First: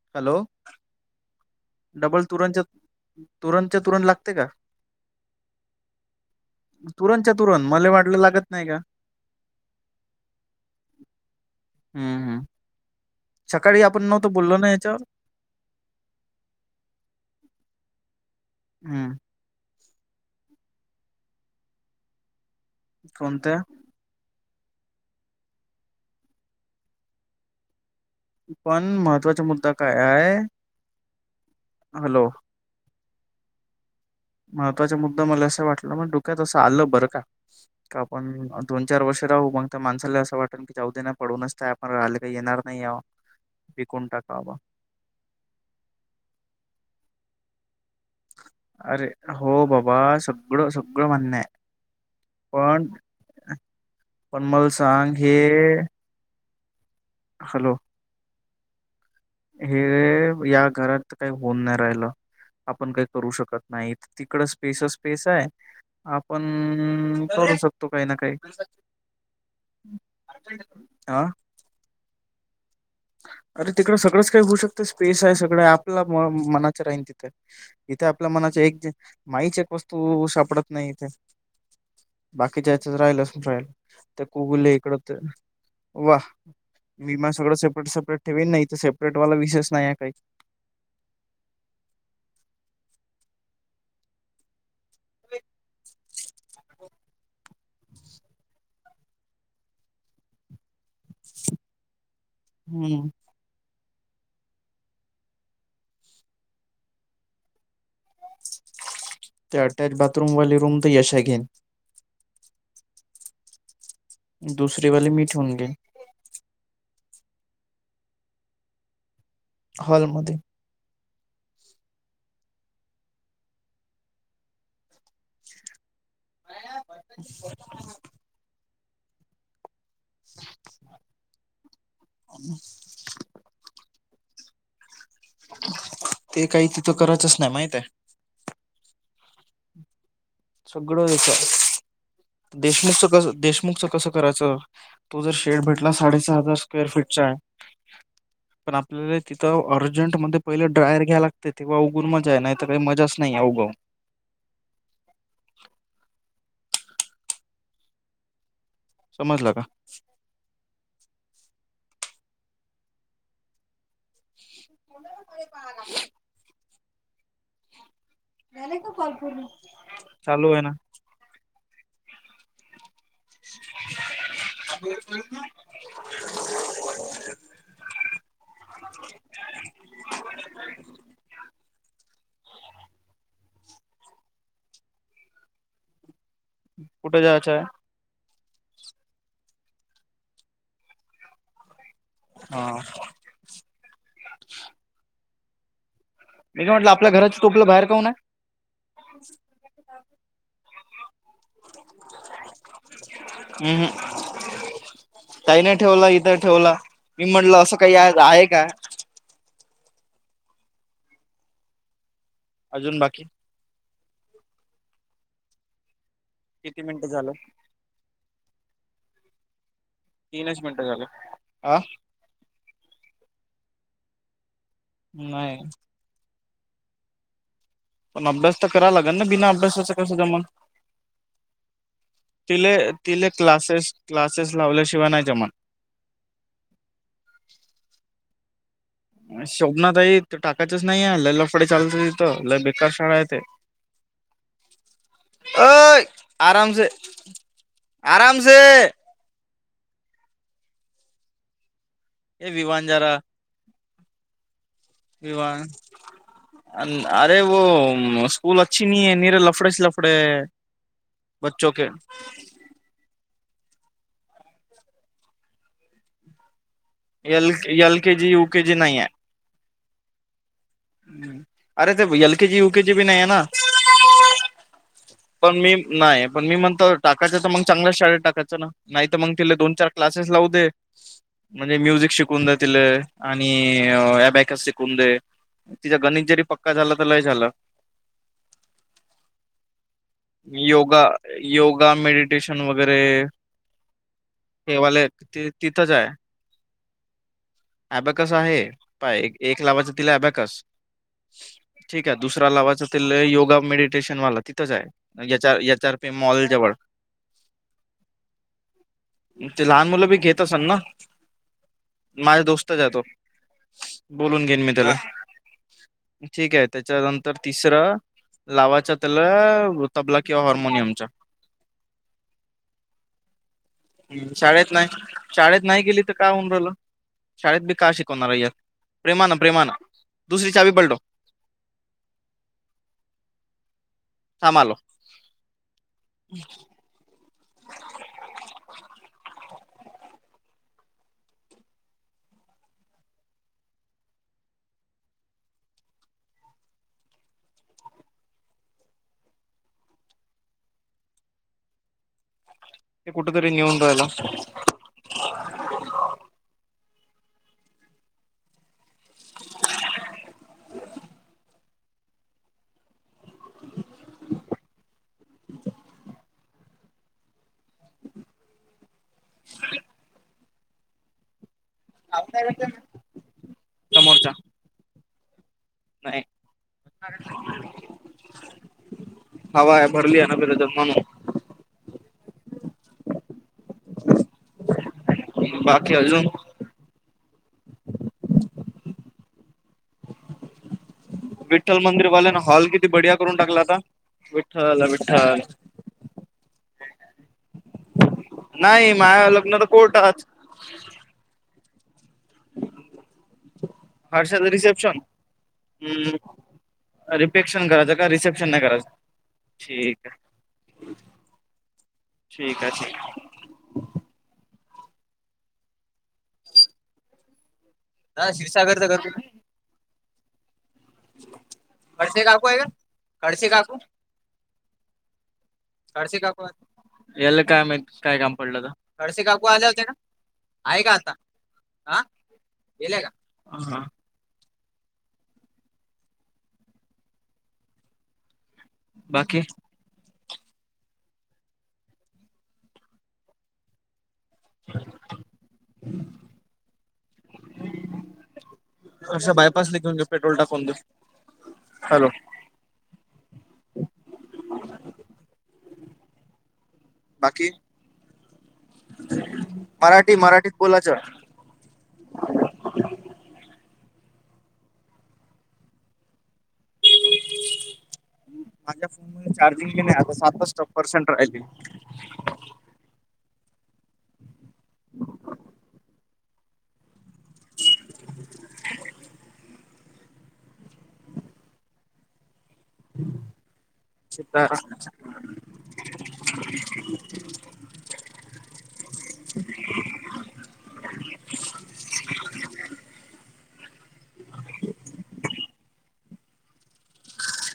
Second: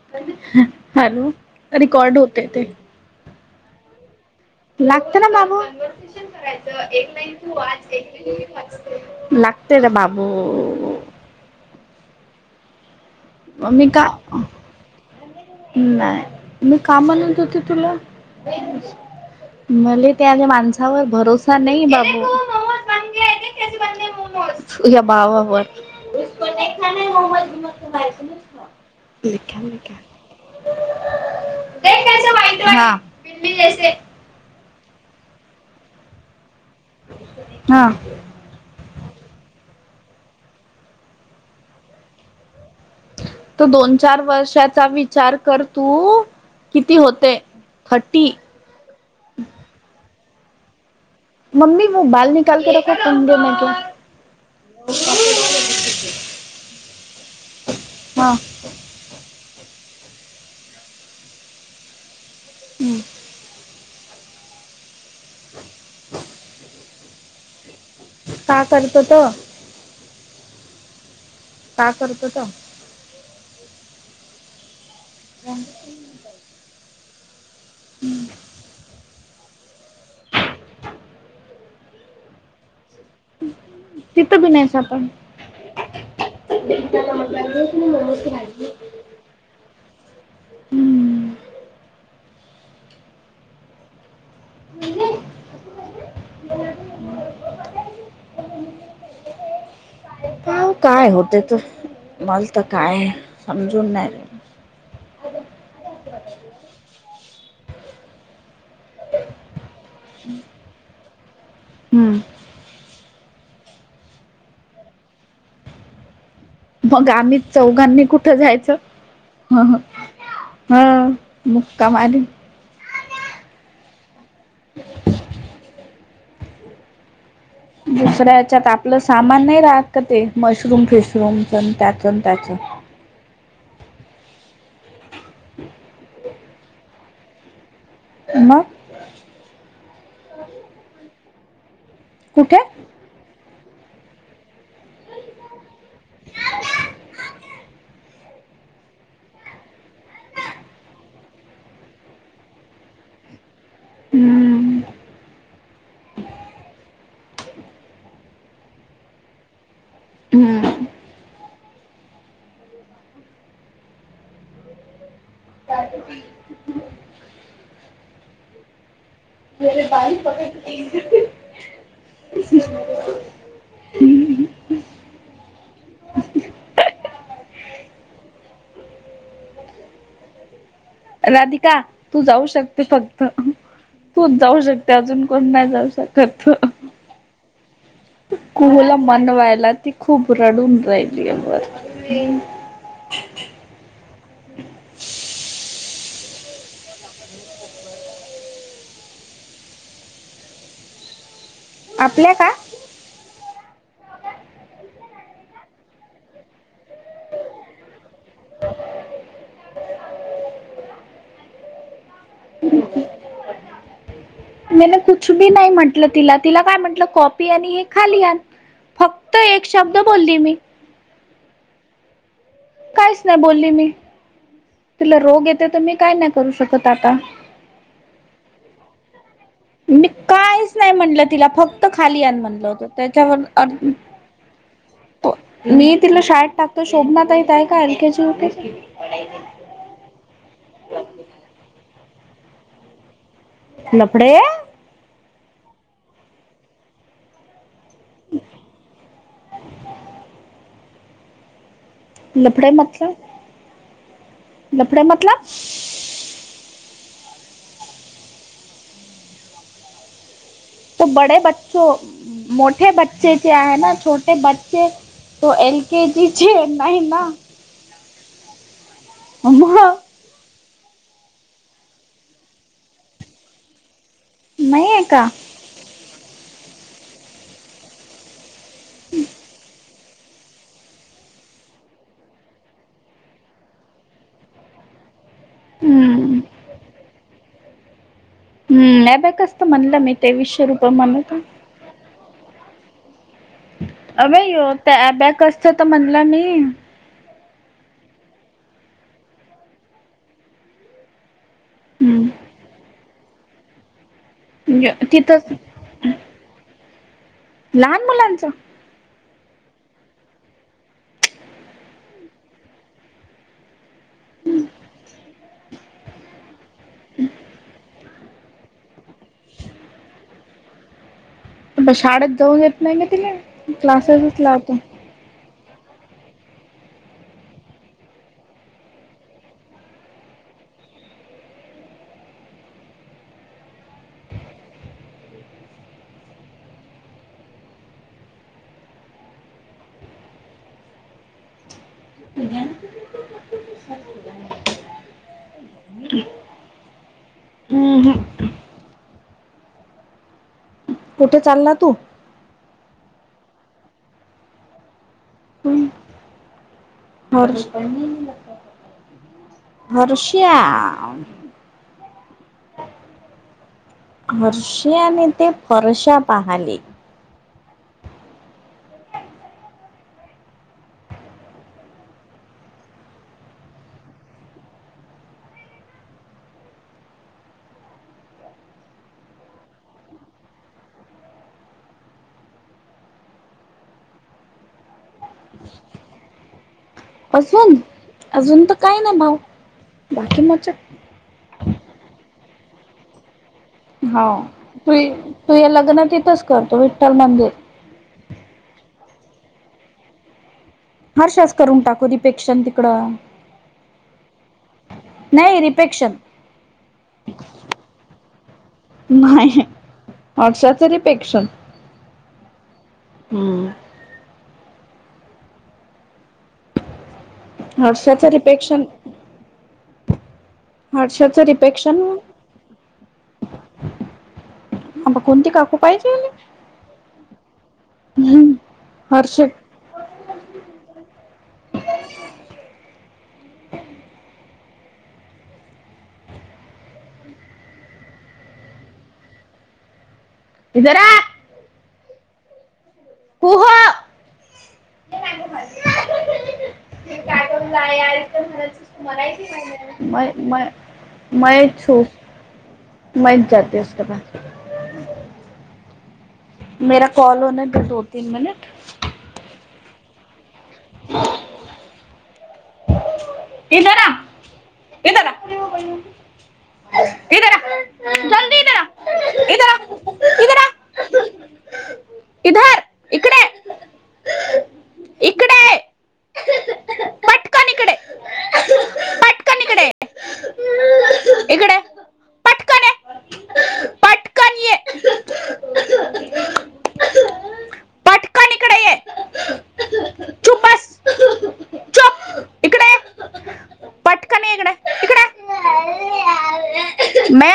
Hello hello record double होते ते तुरंच्या तुरंतच्या तुरंत लागते का लागते ना मामू तुरंतच्या तुरंत मला वाटलं लागत नाही का लागते ना बाबू हम् हम म मी का ना याच्यावर नाही मी का म्हणत होते तुला हम्म मले त्या माणसावर भरोसा नाही बाबू कोणत [unintelligible] [unintelligible] ्या बाबा बन पण महत्वाचा मुद्दा काय आहे हॅलो लिखा हा महत्त्वाचा मुद्दा मला असं वाटलं म डोक्यातसं आलं बरं का हा का पण दोन चार वर्ष राहू मग त्या माणसाला असं वाटेल की जाऊ देना पडूनच काय आपण राहिले काही येणार नाही या तर दोन चार वर्षाचा वि वीचार कर तू किती होते फठी अरे हो बाबा सगळं सगळं मान्य आहे मम्मी म मोबाईल निकाल के पण रखो तंगे मगे पण मला सांग हे हॅलो हा हे या घरात काही होऊन नाही राहिलं आपण काही करू शकत नाहीत तिकड स्पेस स्पेस आहे आपण करू शकतो तो काही ना काही का करतो तो हा का करतो का अरे तिकड सगळंच काही होऊ शकतं स्पेस आहे सगळं आपल्या मनाच राहीन त इथे आपल्या मनाच एक जे माहीच एक वस्तू सापडत नाही इथे बाकीच्याच राहिल फल तर तिथं बी कुगल नाहीस इकड आपण तर वा विमा सगळं सेपरेट सेपरेट ठेवेन नाही तर सेपरेट वाला विशेष नाही आहे काही हम्म े का काय होते त मला तर काय हम्म समजून नाही रहिला ते अटॅच बाथरूम वाले रूम तर यशा घेइन हम्म दुसरी वली मी ठेऊन घेइन मग आम्ही चौघांनी कुठं जायचं हॉल मध्ये हा मुक्कामारी दुसऱ्याच्यात आपलं सामान नाही राहत का ते मशरूम फिशरूमचण त्याचण त्याच ते काही तिथं करायचच नाही माहित आहे म सगळं कुठे देशमुखच कस देशमुखच कसं करायचं तो जर शेड भेटला साडेसहा हजार स्क्वेअर फिटचा आहे ह पण आपल्याला तिथं अर्जंटमध्येण पहिले ड्रायर घ्याय लागते तेव्हा उघडून मजा आहे नाही तर काही मजाच नाही अवगव हम्म समजला का हम्म कोणाला पाहला नाहीला का कॉपर् बाारी फट ब राधिका तू जाऊ शकते फक्त तू जाऊ शकते अजून कोण नाही जाऊ शकत तू कुठे जायचंय कुहला मनवायला ती खूप रडून राहिली म हा मी म्हटलं आपल्या घराचं तोपलं बाहेर कान आहे ह आपल्या का हम् हम काही नाही ठेवलं इथं ठेवलं मी म्हणलं असं काही आहे का अजून बाकी मी कु बी नाही म्हंटलं तिला तिला काय किती म्हंटलं मिनिटं झालं कॉपी आणि हे खाली फक्त एक शब्द बोलले तीनच मिनटं झाली ह काईच नाय बोलली मी तिला रोग नाही येतय त मी काय नाय करू शकत आता पण अभ्यास त कराय लागनं ना बिना अभ्यास मी काईच नाय म्हणलं तिला फक्त खाली आणं म्हणलं तिले होतं तिले त्याच्यावर अ क्लासेस क्लासेस लावल्याशिवाय नाय जमण मी तिला शाळेत टाकतो शोभनातायेत आहे का L K G U K G शोभनाताई ते टाकायचंच नाहीये लय लफडे चालत तिथं लय बेकार शाळा हाय ते लपडे अय आरामसे आरामसे लफडेे विवान मतलब जरा लफडेे मतलब विवान अरे वो स्कूल अच्छी नही ये नीर लफडेेचं लफडे ये. ते बडेे बच्चो मोठे ब से ते आहे ना छोटे बच्चे तो एल के जी चे नाही ना L L K G U K G नाही आहे मग अरे ते एल के जी यु के जी बी नाहीये ना नाहीये. पण मी नाये पण मी म्हणतो टाकायचं तर मंग चांगल्याच शाळेत टाकायचं ना नाय त मंग तिले दोन चार क्लासेस लावू दे. म्हणजे म्युझिक शिकून दया तिलं आणि अबॅकस शिकून दे. तिजा गणित हम्म जरी पक्का झाला तर लय झालं. हम्म अबॅकस म्हणलं मी तेवीसशे रुपये योगा म्हणत योगा मेडिटेशन वगैरे अबे यो त्या हेवाले अबॅकस त तिथंच म्हणलं मी ॲबॅकस आहे पाय एक लावायचं तिला ॲबॅकस ठीक ये हम्म दुसरा लावाचा तिले योगा मेडिटेशन वाला तिथंच हाय म्हणजे तिथंच एच आर एच आर पे मॉल जवळ लहान मुलांचं ते लहान मुलं बी घेत असन ना माझ्या दोस्तच ये तो. बोलून घेईन मी त्याला ठीकये त्याच्यानंतर तिसरं लावाच त्याला तबला किंवा हार्मोनियमचा मं शाडेत जाऊ देत नाय म तिला हम्म, क्लासेसच शाळेत लावतो. नाही शाळेत नाय गेली त काय होऊन राहिलं. शाळेत बी का शिकवणार य, प्रेमानं प्रेमानं दुसरी चावी पलटो थांब आलो. [unintelligible] [unintelligible] हम्म हम्म कुठ चालला तू ते कुठ तरी नेऊन रायलो. हर्ष हर्ष्या [unintelligible] हर्षाने ते फर्शा पाहाले. [unintelligible] आवदा भेटतय नं. नाय. हवा भरलीया ना तेज्यात म्हणून बाकी अजून अजून अजून त काय ना भाऊ बाकी मजेत विठ्ठल मंदिरवाल्या ना हॉल किती बढिया करून टाकला आता हाव विठ्ठल तुये विठ्ठल तुये लग्न तिथंच करतो विठ्ठल मंदिर नाय माया लग्न त कोर्टात हर्षास करून टाकू तीपेक्षन तिकडं. हर्षा च रिसेप्शन? नाही रिफेक्शन. हम्म रिपेक्शन करायचं का रिसेप्शन नाही करायचं ठीक आहे. हर्षाचरीपेक्षण. ठीक आहे. हम्म. हर्षाच हा रिपेशन. क्षीरसागरचं घर कुठे हर्षाचं रिफेक्शन खडसे काकू आहे का खडसे काकू कोणती काकू. पाहिजे कळशी काकू याल काय मा काय काम पडलं तर कळशी हर्ष काकू आल्या होते का? आहे का आता ह गेलेय का. बाकी इधरा. पुुह. म काटून जा आहे आ तर असं बायपासला घेऊन म्हणा घे म पेट्रोल म टाकून दे मै छु. हॅलो मन जाततेत पा. [unintelligible] मेरा कॉल बाकी होणे दे दो तीन मिनिट. मराठी मराठी बोलायचं. इधर आ इधर आ इधर आ. माझ्या फोन मध्ये इधर आ चार्जिंगी नाही आता इधर सातष्ट आ इधर आ पर्सेंट राहिली. इधर इकडे इकडे ये. इकडे पटकन [unintelligible] इकडे इकडे ये. पटकन च तर पटकन ये [inaudible] पटकन इकडे ये चुप बस चुप इकडे ये. पटकन ये इकडे इकडे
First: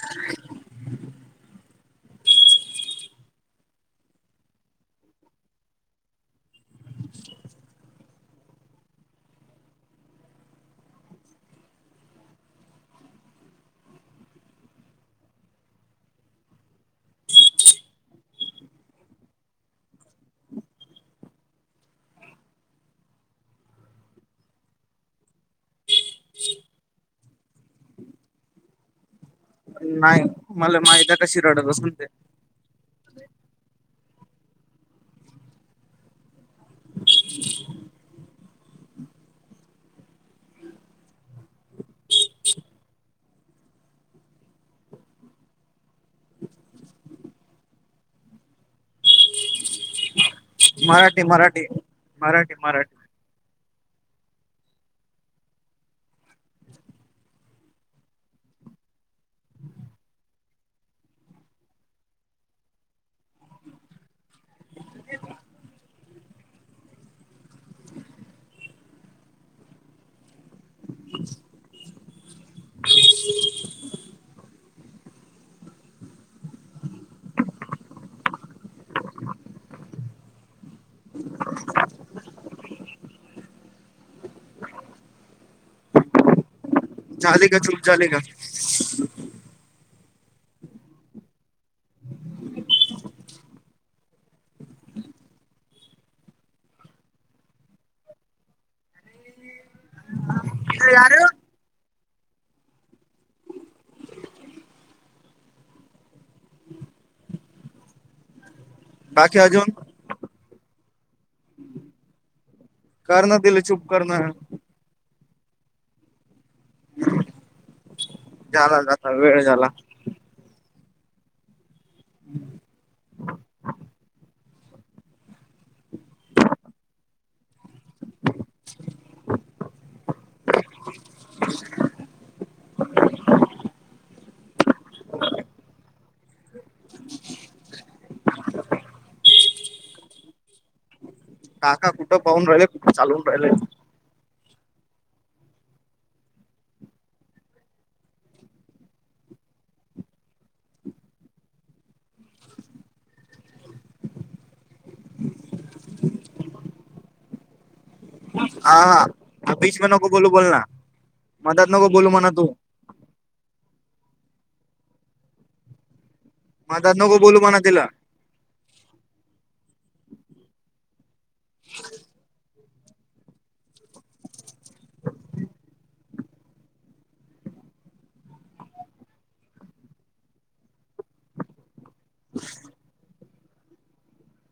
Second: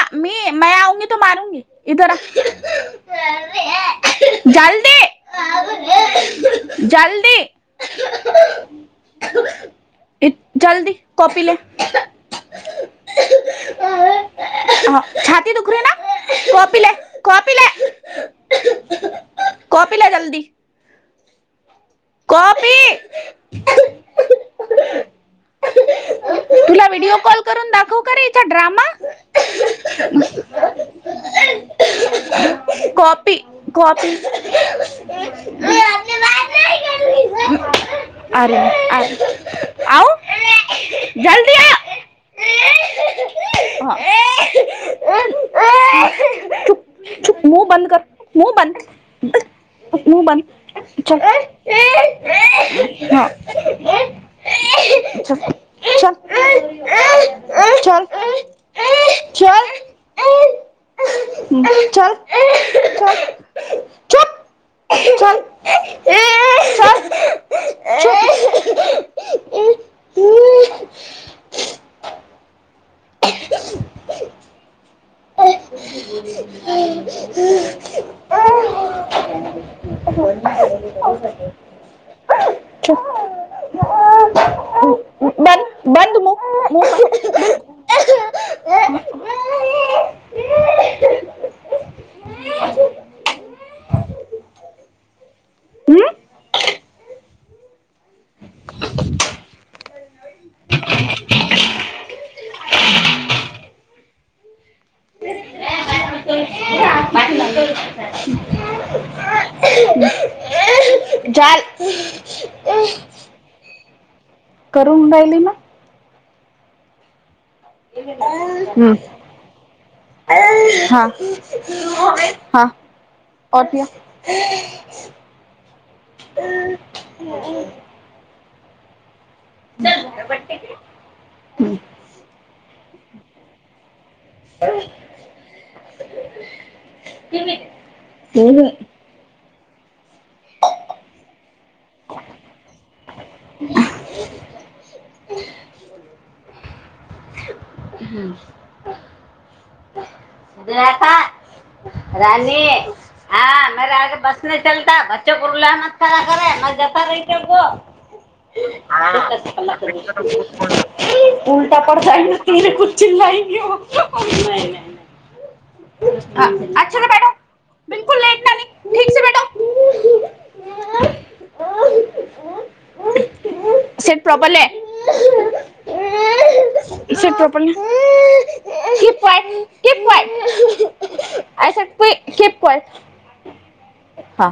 [unintelligible] तू मारूंगी इधर आ. ह. [unintelligible] जलदी हा आवुंगी. जलदी जलदी कॉपी ले. ह छाती दुखरे ना कॉपी ले कॉपी ले. कॉपीला जल्दी. कॉफी. तुला व्हिडिओ कॉल करून दाखवु का रे ड्रामा. नाही मला माहीत कशि रडत बसते. Copy copy. अरे अरे आ जलदी. [unintelligible] चुप. मु बंद. मु बंद. मराठी मराठी मराठी मराठी. हा. चल चल. चल. चल चल. चल. चुप चल. ह [inaudible] [inaudible] ह बंद बंद म झाले का चूप झाले का हम्म? याार बाकी अजून झाल करणं दिला चूप करणं ू राहिली म झाला हम्म. जा वेळ झाला हा होती देखा काका कुठं पाहून राहिलंय कुठं चालून राहिलय हम्म का राणी बस नाही चलता बच्चो को रुला मत खड करे म ज रत हा हा बीच मध्ये नको बोलू बोल ना मधात उलटा नको पड बोलू म्हणा तू त चिलाई घे नाही नाही मधात अछ ना नको बॅडा बोलू म्हणा तिला ठीकच बेटा स प्रबले शट प्रप शिपट हा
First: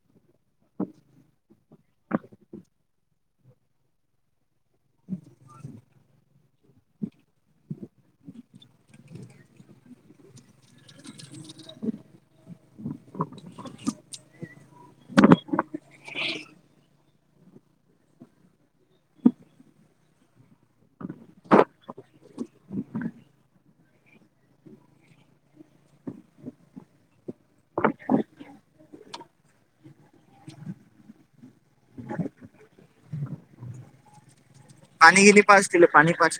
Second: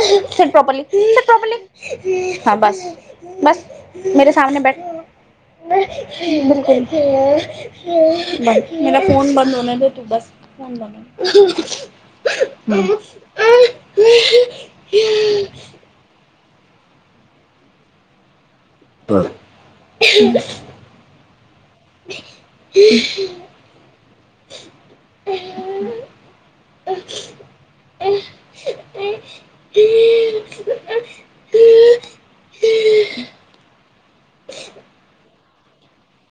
प्रॉपरली प्रॉपली हा बस बस मे समने ब मर कोण मरा फोन बंद होण्या द तू बस फोन ब म ह बर ह हम्म. [inaudible] पाणी गेले पाच दि पाणी पा